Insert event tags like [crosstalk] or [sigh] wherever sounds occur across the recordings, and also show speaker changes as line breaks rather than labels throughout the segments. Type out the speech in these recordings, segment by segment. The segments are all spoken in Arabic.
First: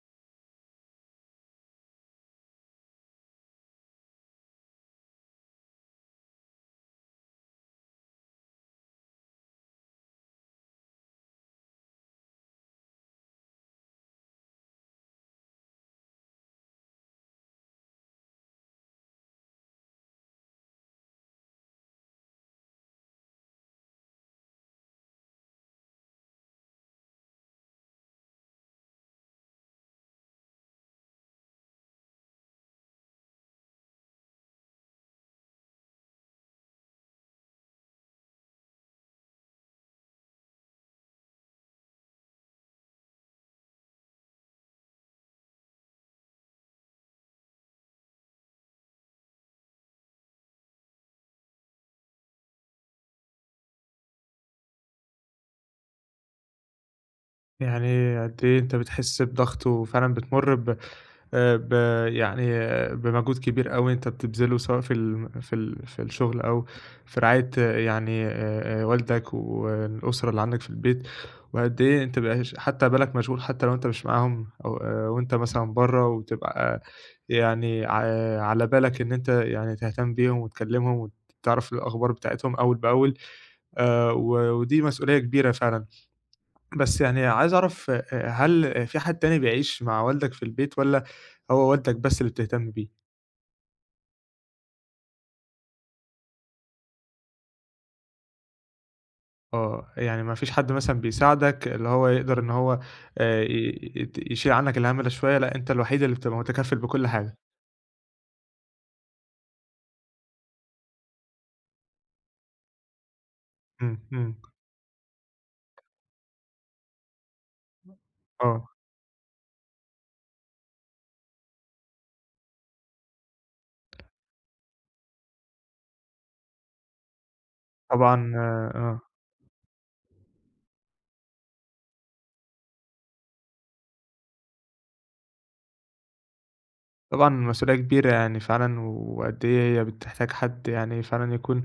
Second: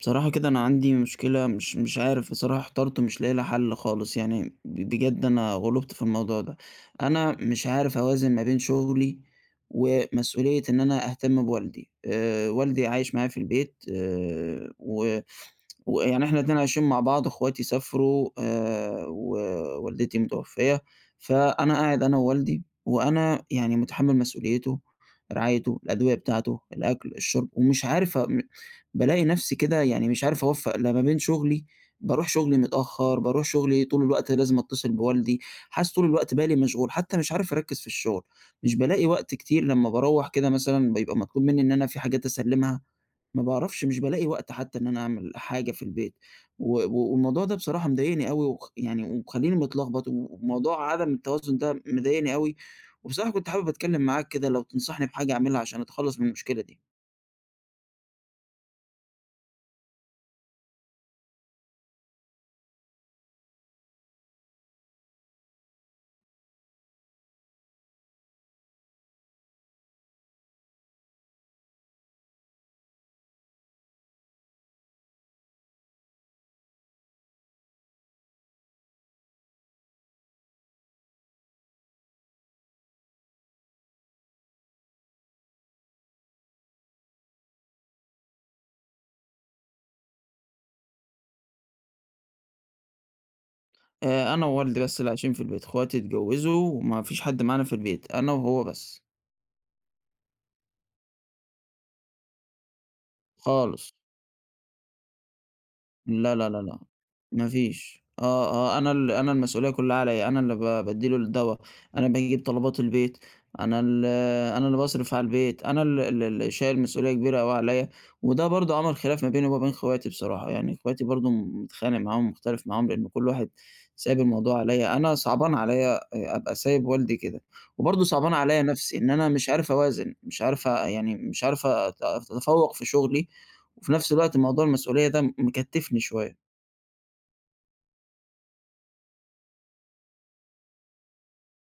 بصراحة كده، أنا عندي مشكلة مش مش عارف بصراحة إحترت مش لاقي لها حل خالص، يعني بجد أنا غُلُبت في الموضوع ده. أنا مش عارف أوازن ما بين شغلي ومسؤولية إن أنا أهتم بوالدي، آآ والدي عايش معايا في البيت، آآ و [tsk] ويعني إحنا الاتنين عايشين مع بعض، أخواتي سافرو آآ و والدتي متوفية، فأنا قاعد أنا ووالدي، وأنا يعني مُتحمل مسؤوليته، رعايته، الأدوية بتاعته، الأكل، الشرب، ومش عارف م بالاقي نفسي كده يعني مش عارف أوفق لا ما بين شغلي، باروح شغلي متأخر، باروح شغلي طول الوقت لازم أتصل بوالدي، حاسس طول الوقت بالي مشغول، حتى مش عارف أركّز في الشغل. مش بالاقي وقت كتير لما باروّح كده مثلًا بيبقى مطلوب مني إن أنا فيه حاجات أسلّمها، ما باعرفش مش بالاقي وقت حتى إن أنا أعمل حاجة في البيت. و والموضوع ده بصراحة مضايقني أوي وخ يعني ومخليني متلغبط وموضوع عدم التوازن ده مضايقني أوي، وبصراحة كنت حابب أتكلم معاك كده، لو تنصحني بحاجة أعملها عشان أتخلص من المشكلة دي.
يعني قد إيه أنتَ بتحس بضغط وفعلًا بتمُر ب آآ ب يعني بمجهود كبير أوي أنتَ بتبذله سواء في ال في ال في الشغل أو في رعاية يعني آآ، آآ والدك والأسرة اللي عندك في البيت، وقد إيه أنتَ بيبقي هش حتى بالك مشغول حتى لو أنتَ مش معاهم، أو آآ وأنتَ مثلًا بره، وبتبقى يعني ع على بالك إن أنتَ يعني تهتم بيهم، وتكلمهم، وتعرف الأخبار بتاعتهم أول بأول، آآ و ودي مسؤولية كبيرة فعلًا، بس يعني عايز أعرف آآ، آآ هل فيه حد تاني بيعيش مع والدك في البيت، والّا هو والدك بس اللي بتهتم بيه؟
آآ، أنا ووالدي بس اللي عايشين في البيت، اخواتي اتجوزوا، وما فيش حد معانا في البيت، أنا وهو بس.
آه، يعني ما فيش حد مثلًا بيساعدك اللي هو يقدر إن هو آآ، ي
خالص.
ي يت يشيل عنك الهمّ ده شوية، لأ، أنت الوحيد اللي
لا
بتبقى
لا لا
متكفِّل
لأ
بكل حاجة.
ما فيش، آه آه أنا ال أنا المسؤولية كلها عليَّا، أنا اللي ب بادّي له الدوا، أنا باجيب طلبات البيت، أنا
إمم،
ال
إمم.
أنا اللي باصرف على البيت، أنا ال ال اللي شايل مسؤولية كبيرة أوي عليَّا، وده
آه.
برضه عمَل خِلاف ما بيني ومابين اخواتي بصراحة، يعني اخواتي برضه متخانق معاهم، مُختلف معاهم، لأنه كل واحد سايب الموضوع عليَّا، أنا صعبان عليَّا آآ أبقى سايب والدي كده، وبرضه صعبان
طبعًا
عليَّا نفسي
آه.
إن أنا مش عارف أوازن مش عارف آآ يعني مش عارف أت أتفوَّق في شغلي، وفي نفس الوقت موضوع المسؤولية ده مكتِّفني شوية.
طبعًا، المسؤولية كبيرة يعني فعلًا، وقد إيه هي بتحتاج حد يعني فعلًا يكون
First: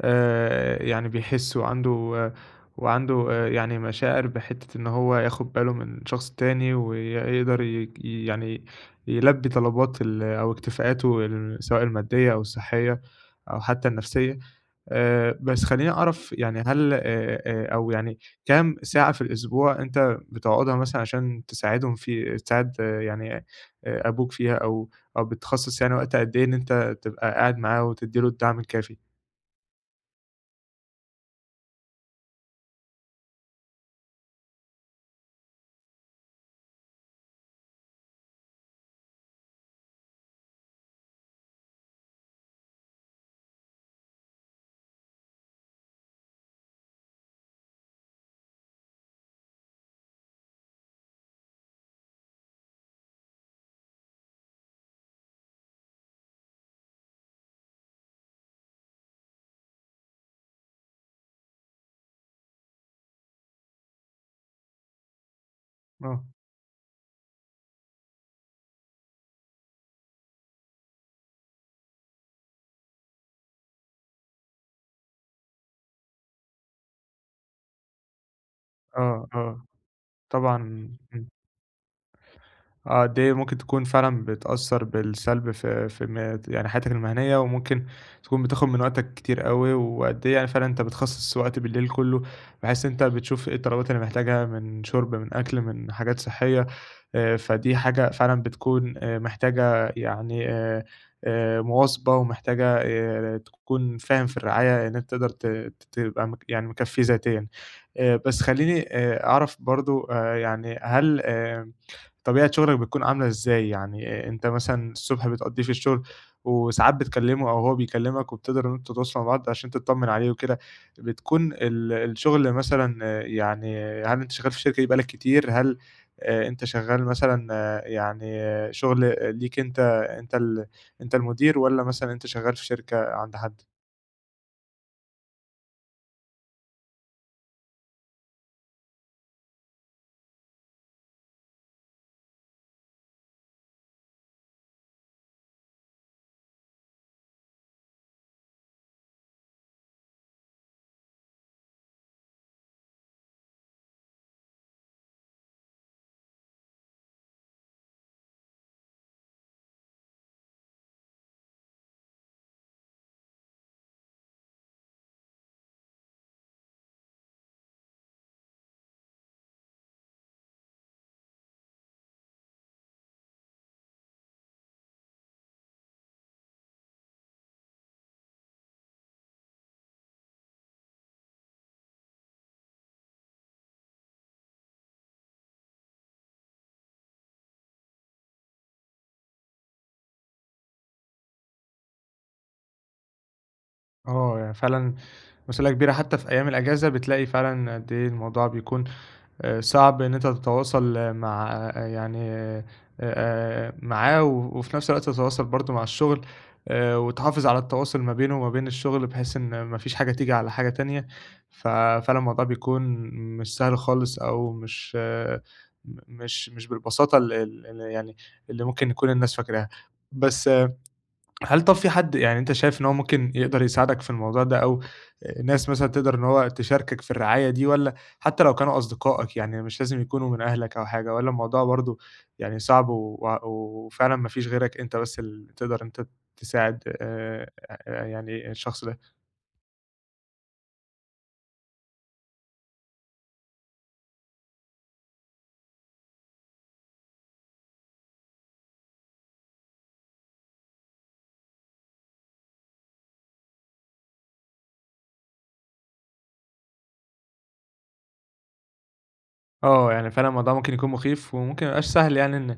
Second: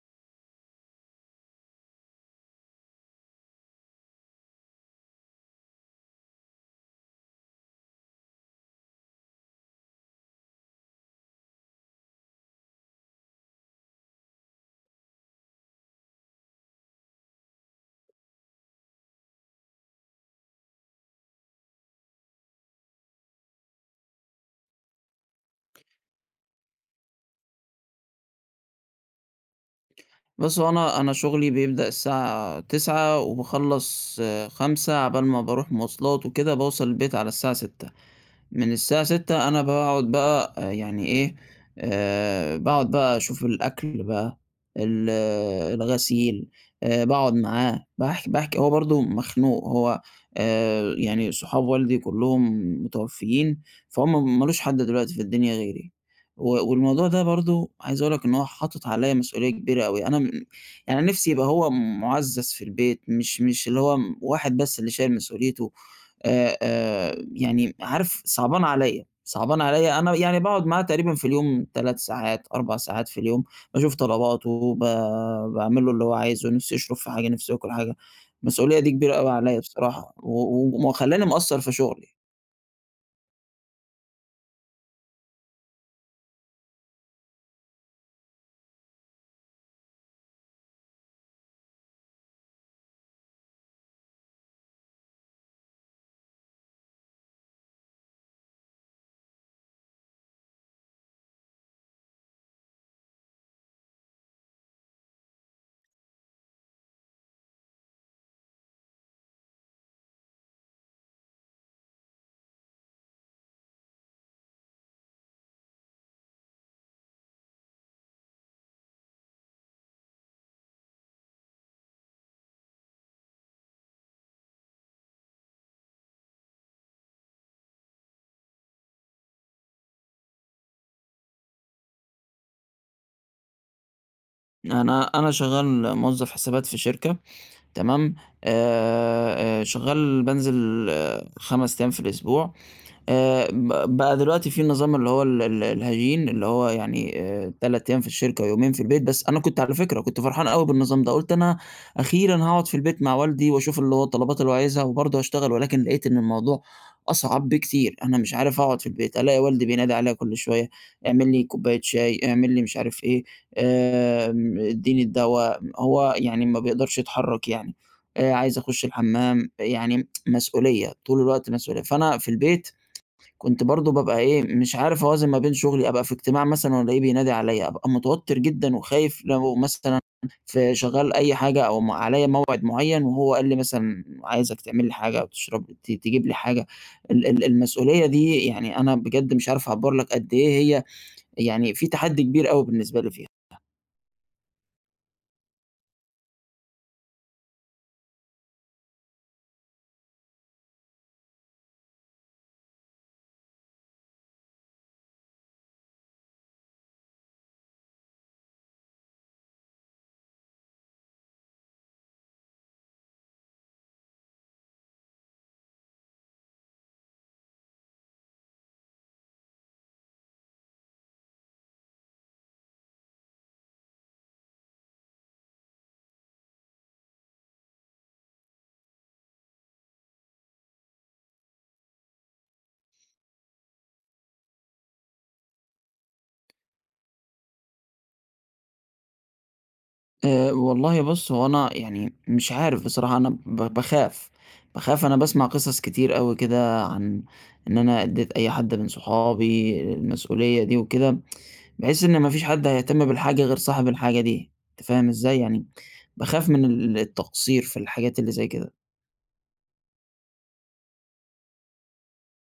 آآ، يعني بيحس وعنده وعنده آآ، يعني مشاعر بِحتّة إن هو ياخد باله من شخص تاني، ويقدر ي ي يعني يلبّي طلبات ال أو اكتفاءاته ال سواء الماديّة أو الصحيّة أو حتى النفسيّة آآ، بس خليني أعرف يعني هل آآ آآ، أو يعني كام ساعة في الأسبوع إن أنت بتقعدها مثلًا عشان تساعدهم في تساعد يعني آآ، أبوك فيها أو أو بتخصَّص يعني وقت قد إيه إن أنت تبقى قاعد معاه، وتدّي له الدعم الكافي؟
بُصّ، هو أنا أنا شُغلي بيبدأ الساعة 09:00، وباخلَّص 17:00، على بال ما باروح مواصلات وكده، باوصل البيت على الساعة 18:00 من الساعة 18:00 أنا باقعد بقى يعني إيه، آآ، باقعد بقى أشوف الأكل بقى، ال الغسيل، آآ باقعد معاه، باحكي باحكي، هو برضه مخنوق، هو آآ، يعني صحاب والدي كلُّهم متوفيين، فهم مالوش حد دلوقتي في الدنيا غيري، و والموضوع ده برضه عايز أقول لك إن هو حاطط عليَّا مسؤوليّة كبيرة أوي، أنا يعني نفسي يبقى هو مُعزَّز في البيت، مش مش اللي هو واحد بس اللي شايل مسؤوليته،
آه.
آآ آآ، يعني عارف صعبان عليَّا صعبان عليَّا، أنا يعني باقعد معاه تقريبًا في اليوم 3 ساعات، 4 ساعات في اليوم، باشوف طلباته، وب باعملُّ له اللي هوعايزُه، نفسه يشرب في حاجة، نفسه ياكُل حاجة، المسؤوليّة دي كبيرة
آه
أوي عليَّا
آه،
بصراحة، و
طبعًا،
و ومخليّاني
امم.
مقصَّر في شغلي.
آه قد إيه ممكن تكون فعلًا بتأثَّر بالسَّلب في في م يعني حياتك المهنيّة، وممكن تكون بتاخد من وقتك كتير أوي، وقد إيه يعني فعلًا أنتَ بتخصص وقت بالليل كلُّه بحيث إن أنت بتشوف إيه الطلبات اللي محتاجها من شُرب، من أكل، من حاجات صحية، آآ فدي حاجة فعلًا بتكون آآ محتاجة يعني آآ، مواظبة، ومحتاجة آآ، تكون فاهم في الرعاية إن أنت تقدر ت تبقى م يعني مكفِّيه ذاتيًا، آآ بس خلّيني أ أعرف برضه آآ يعني هل آآ، طبيعة شُغلَك بتكون عاملة إزاي يعني أنت مثلًا الصُبح بتقضّيه في الشغل، وساعات بتكلِّمه أو هو بيكلِّمك، وبتقدر إن أنتم تتواصلوا مع بعض عشان تطَّمن عليه وكده، بتكون ال الشغل مثلًا يعني هل أنت شغَّال في الشركة دي بقى لك كتير؟ هل أنت شغَّال مثلًا، يعني شغل ليك أنت، أنت ال أنت المدير، والَّا مثلًا أنت شغَّال في شركة عند حد؟
أنا أنا شغال موظّف حسابات في شركة، تمام آآ، شغّال بانزِل آآ 5 أيام في الأسبوع آآ، ب بقى دلوقتي في النظام اللي هو ال ال الهجين، اللي هو يعني آآ 3 أيام في الشركة ويومين في البيت، بس أنا كنت على فكرة، كنت فرحان أوي بالنظام ده، قُلت أنا أخيرًا هاقعُد في البيت مع والدي وأشوف اللي هو الطلبات اللي هو عايزها وبرضه هاشتغل، ولكن لقيت إن الموضوع أصعب بكتير، أنا مش عارف أقعُد في البيت، ألاقي والدي بينادي عليَّ كل شويّة، إعمِل لي كوباية شاي، إعمِل لي مش عارف إيه، آمم إدّيني الدوا، هو يعني ما بيقدَرش يتحرّك يعني، أ عايز أخش الحمّام، يعني [tsk] مسؤولية، طول الوقت مسؤولية، فأنا في البيت كنت برضه بابقى إيه، مش عارف أوازن ما بين شُغلي، أبقى في إجتماع مثلًا وألاقيه بينادي عليَّ ،أبقى متوتَّر جدًا وخايف لو مثلًا في شغّال أي حاجة أو م عليَّ موعِد مُعيّن، وهو قال لي مثلًا عايزك تعمل لي حاجة أو تشرب ت تجيب لي حاجة، ال ال المسؤولية دي يعني أنا بجَد مش عارف أعبّر لك قد إيه هي، يعني في تحدّي كبير أوي بالنسبة لي فيها.
آه، هي يعني فعلًا مسئولية كبيرة حتى في أيّام الأجازة، بتلاقي فعلًا قد إيه الموضوع بيكون أ صعب إن أنت تتواصل مع، يعني آآ، معاه و وفي نفس الوقت تتواصل برضه مع الشغل آآ وتحافظ على التواصُل ما بينه وما بين الشغل، بحيث إن ما فيش حاجة تيجي على حاجة تانية، ف فعلًا الموضوع بيكون مش سهل خالص أو مش مش مش بالبساطة ال ال ال يعني اللي ممكن يكون الناس فاكراها. بس هل طب في حد يعني أنت شايف إن هو ممكن يقدَر يساعدك في الموضوع ده أو ناس مثلًا تقدَر إن هو تشاركك في الرعاية دي والّا، حتى لو كانوا أصدقائك يعني مش لازم يكونوا من أهلك أو حاجة والّا الموضوع برضه يعني صعب، و وفعلًا ما فيش غيرك أنت بس ال تقدَر أنت تساعد آآ يعني الشخص ده؟
آآ، والله بُص، هو أنا يعني مش عارف بصراحة أنا ب باخاف باخاف، أنا باسمع قِصص كتير أوي كده عن إن أنا إدّيت أي حد من صحابي المسؤولية دي وكده، [tsk] باحس إن ما فيش حد هيهتم بالحاجة غير صاحب الحاجة دي، أنت فاهم إزّاي؟ يعني باخاف من ال التقصير في الحاجات اللي زي كده.
آه، يعني فعلًا الموضوع ممكن يكون مُخيف وممكن ما يبقاش سهل، يعني إن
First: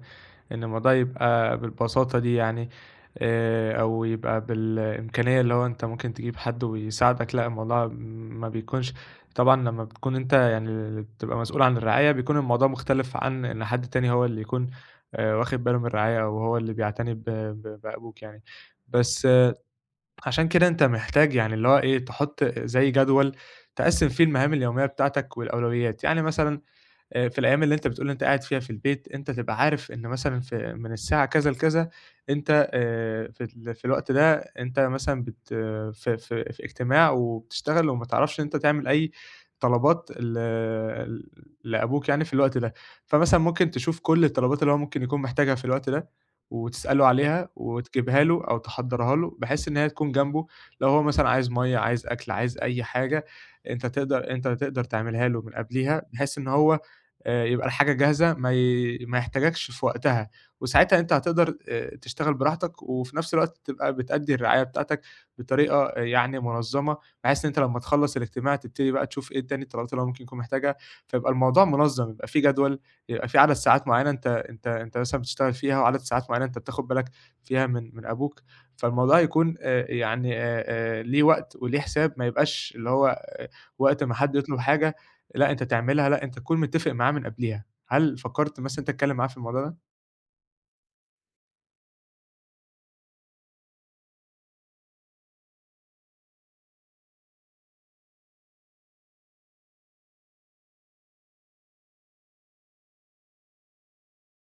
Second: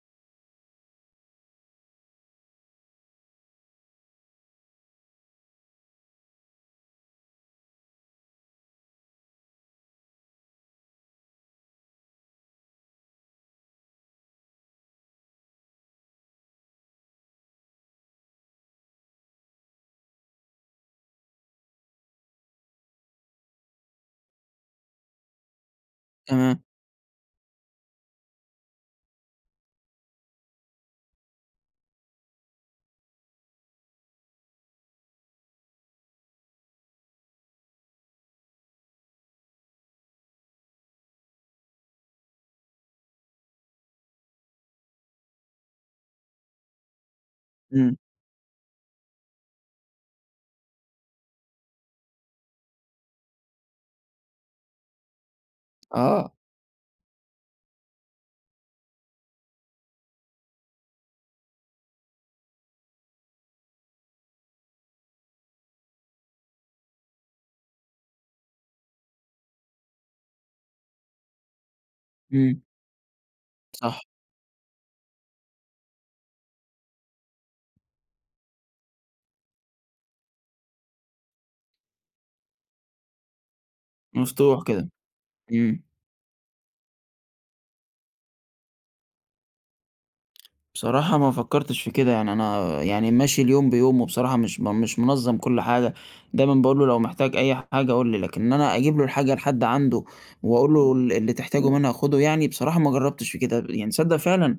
إن الموضوع يبقى بالبساطة دي يعني، آآ أو يبقى بالإمكانيّة اللي هو أنت ممكن تجيب حد ويساعدك، لأ، الموضوع م ما بيكونش طبعًا لما بتكون أنت يعني ال بتبقى مسؤول عن الرعاية، بيكون الموضوع مختلِف عن إن حد تاني هو اللي يكون آآ واخِد بالُه من الرعاية أو هو اللي بيعتني ب ب بأبوك يعني. بس، عشان كده أنت محتاج، يعني اللي هو إيه، تحُط أ زي جدول تقسِّم فيه المهام اليوميّة بتاعتك والأولويات، يعني
تمام.
مثلًا أ في الأيام اللي أنت بتقول أنت قاعد فيها في البيت، أنت تبقى عارف إن مثلًا ف من الساعة كذا لكذا أنت آآ في ال في الوقت ده، أنت مثلًا بت ف ف في إجتماع وبتشتغل وما تعرفش إن أنت تعمل أي طلبات ل لأبوك يعني في الوقت ده. فمثلًا ممكن تشوف كل الطلبات اللي هو ممكن يكون محتاجها في الوقت ده وتسأله عليها
إمم.
وتجيبها له أو تحضَّرها له بحيث إن هي تكون جنبُه، لو هو مثلًا عايز َمَيّة، عايز أكْل، عايز أي حاجة أنت تقدَر أنت تقدَر تعملها له من قبليها،
آه.
بحيث إن هو أ يبقى الحاجة جاهزة ما ي ما يحتاجكش في وقتها، وساعتها أنت هتقدَر أ تشتغل براحتك وفي نفس الوقت تبقى بتأدّي الرعاية بتاعتك بطريقة أ يعني مُنظّمة بحيث إن أنت لمّا تخلّص الإجتماع تبتدي بقى تشوف إيه تاني الطلبات اللي هو ممكن يكون محتاجها، فيبقى الموضوع منظَّم، يبقى في
إمم.
جدول، يبقى فيه عدد ساعات
صح.
معيّنة أنت أنت أنت مثلًا بتشتغل فيها وعدد ساعات معيّنة أنت بتاخد بالك فيها من من أبوك. فالموضوع هيكون آآ يعني أ آآ ليه وقت وليه حساب، ما يبقاش اللي هو وقت ما حد يطلُب
مفتوح كده.
حاجة، لأ أنت
إمم.
تعملها، لأ أنت تكون متّفق معاه من قبليها. هل فكّرت مثلًا إن أنت تتكلّم معاه في الموضوع ده؟
بصراحة، ما فكرتش في كده يعني، أنا يعني ماشي اليوم بيومُه بصراحة، مش مش منظَّم كل حاجة، دايمًا باقول له: "لو محتاج أي حاجة، قل لي." لكن إن أنا أجيب له الحاجة لحد عنده وأقول له ال اللي تحتاجُه منها خدُه يعني، بصراحة ما جرّبتش في كده، يعني تصدَّق فعلًا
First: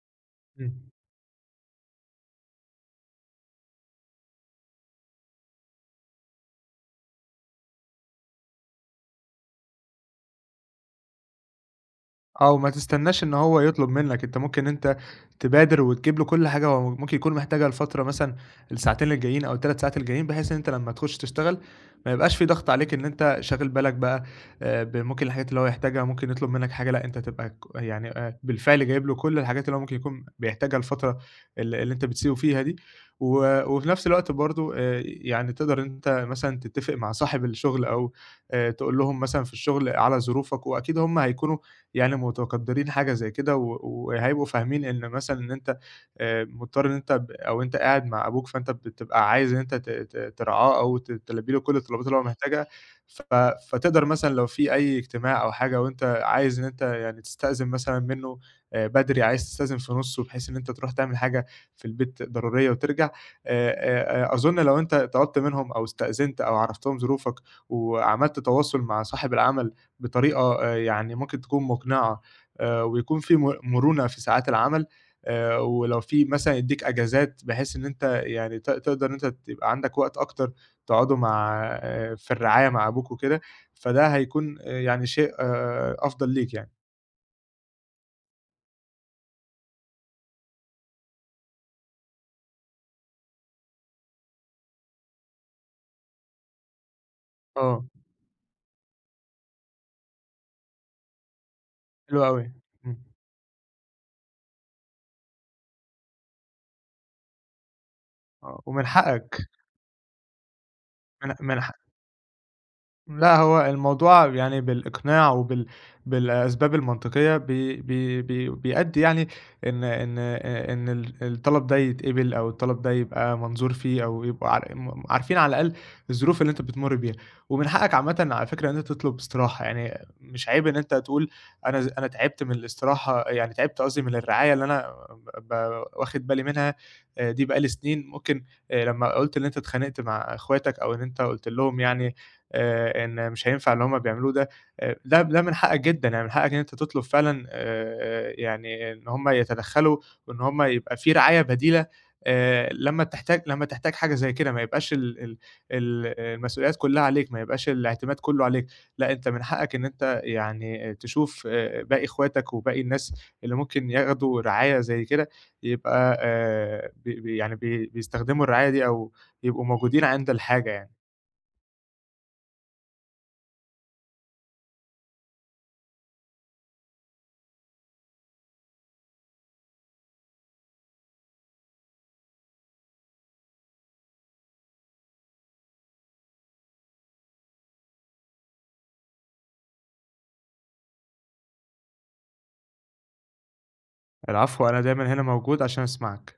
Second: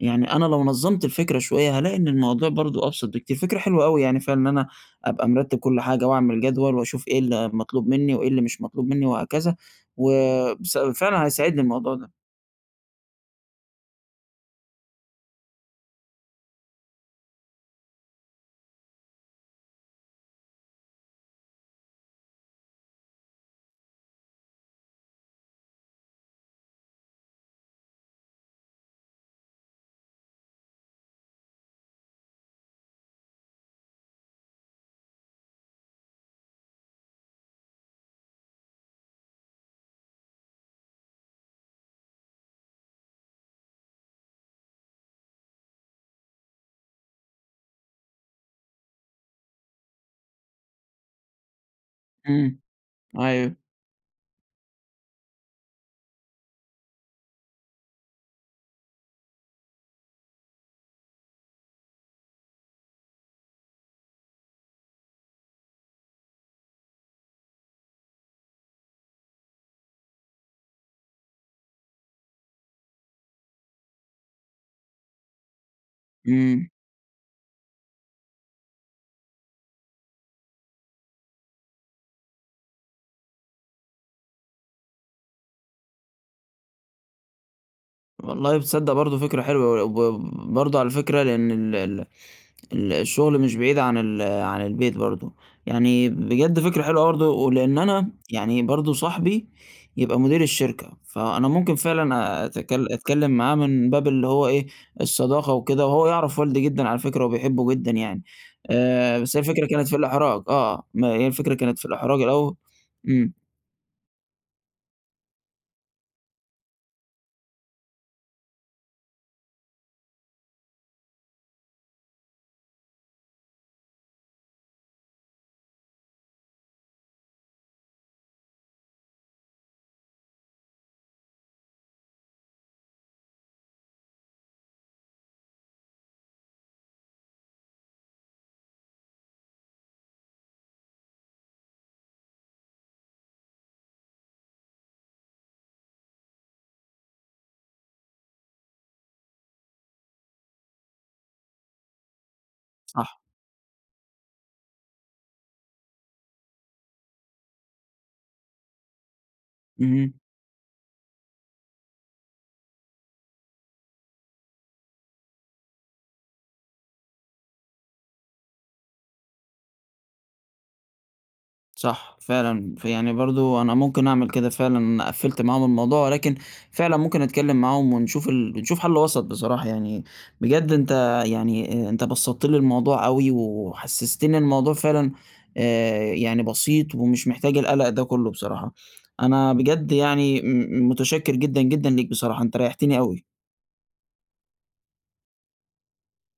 يعني أنا لو
امم.
نظَّمت الفكرة شوية، هالاقي إن الموضوع برضه أبسط بكتير. فكرة حلوة أوي يعني فعلًا إن أنا أبقى مرتِّب كل حاجة وأعمل جدول وأشوف إيه اللي مطلوب مني، وإيه اللي مش مطلوب مني وهكذا، و بس فعلًا هيساعدني الموضوع ده.
أو ما تستنّاش إن هو يطلب منك، أنت ممكن أنت تبادر وتجيب لُه كل حاجة هو م ممكن يكون محتاجها لفترة مثلًا الساعتين الجايين أو ال3 ساعات الجايين، بحيث إن أنت لمَّا تخش تشتغل ما يبقاش في ضغط عليك إن أنت شاغل بالك بقى آآ، بممكن الحاجات اللي هو يحتاجها، ممكن يطلب منك حاجة، لأ، أنت تبقى ك يعني أ بالفعل جايب لُه كل الحاجات اللي هو ممكن يكون بيحتاجها الفترة ال اللي أنت بتسيبُه فيها دي، و وفي نفس الوقت برضه آآ، يعني تقدر إن أنت مثلًا تتِّفق مع صاحب الشغل أو آآ، تقول لهم مثلًا في الشغل على ظروفك، وأكيد هم هيكونوا يعني متقدّرين حاجة زي كده، و وهيبقوا فاهمين إن مثلًا إن أنت آآ، مُضطّر إن أنت ب أو أنت قاعد مع أبوك، فأنت بت بتبقى عايز إن أنت ت ت ترعاه أو ت تلبّي لُه كل الطلبات اللي هو
امم،
محتاجها، ف
أيوه.
فتقدر مثلًا لو في أي اجتماع أو حاجة وأنت عايز إن أنت يعني تستأذن مثلًا منه آآ، بدري، عايز تستأذن في نُصُّه بحيث إن أنت تروح تعمل حاجة في البيت ضرورية وترجع آآ، آآ، آآ، أظُن لو أنت طلبت منهم أو استأذنت أو عرَّفتهم ظروفك وعملت تواصل مع صاحب العمل بطريقة آآ، يعني ممكن تكون مقنعة آآ، ويكون في م مرونة في ساعات العمل، آآ، ولو في مثلًا
امم.
يدّيك أجازات بحيث إن أنت يعني ت تقدر أنت تبقى عندك وقت أكتر تقعده مع في الرعاية مع أبوك وكده، فده هيكون آآ، يعني شيء أفضل ليك يعني.
والله تصدَّق برضه فكرة حلوة وي وب برضه على الفكرة لأن ال ال ال الشغل مش بعيد عن ال عن البيت برضه، يعني بجد فكرة حلوة برضه، ولإن
آه.
أنا يعني برضه صاحبي يبقى مدير الشركة، فأنا ممكن
حلو
فعلًا
أوي.
أتك
امم.
أتكلّم معاه من باب اللي هو إيه، الصداقة وكده، وهو يعرف والدي جدًا على فكرة وبيحبُّه جدًا يعني،
آه ومن
آآ بس هي
حقك.
الفكرة كانت في الإحراج، آه، ما هي
من
الفكرة
من ح
كانت في الأحراج الأوّ امم.
لأ، هو الموضوع يعني بالإقناع وبال بالأسباب المنطقيّة، ب ب ب بيأدّي يعني إن إن أ إن ال الطلَب ده يتقبِل أو الطلَب ده يبقى منظور فيه, أو يبقى ع م عارفين على الأقل الظروف اللي أنت بتمُرّ بيها، ومن حقّك عامةً على فكرة إن أنت تطلُب إستراحة، يعني مش عيب إن أنت تقول أنا ز أنا تعِبت من الإستراحة، يعني تعِبت قصدي من الرعاية اللي أنا ب ب واخِد بالي منها أ دي بقى لي سنين، ممكن آآ لمّا قُلت إن أنت اتخانقت مع إخواتك أو إن أنت قُلت لهم يعني آآ، إن مش هينفَع اللي هُم بيعملوه ده، أ ده ده من حقّك جدًا، يعني من حقّك إن أنت تطلُب فعلًا أ أ يعني إن هُم يتدخّلوا وإن هُم يبقى في رعاية بديلة، آآ لمّا
صح.
تحتاج لمّا تحتاج حاجة زي كده ما يبقاش ال ال ال المسؤوليّات كُلّها عليك، ما يبقاش الإعتماد كُلّه عليك، لأ أنت من حقّك إن
اهم.
أنت يعني تشوف أ باقي إخواتك، وباقي الناس اللي ممكن ياخدوا رعاية زي كده، يبقى آآ، ب ب يعني ب بيِستخدموا الرعاية دي أو يبقوا موجودين عند الحاجة يعني.
صح. فعلًا، فيعني برضه أنا ممكن أعمل كده فعلًا. قفِّلت معاهم الموضوع ولكن فعلًا ممكن أتكلّم معاهم ونشوف ال ونشوف حل وسَط بصراحة يعني، بجد أنت يعني، أنت بسَّطت لي الموضوع أوي وحسّستني الموضوع فعلًا، آآ يعني بسيط ومش محتاج القلق ده كُلّه بصراحة، أنا بجد يعني م متشكِّر جدًا، جدًا ليك. بصراحة أنت ريّحتني أوي.
العفو، أنا دايمًا هنا موجود عشان أسمَعك.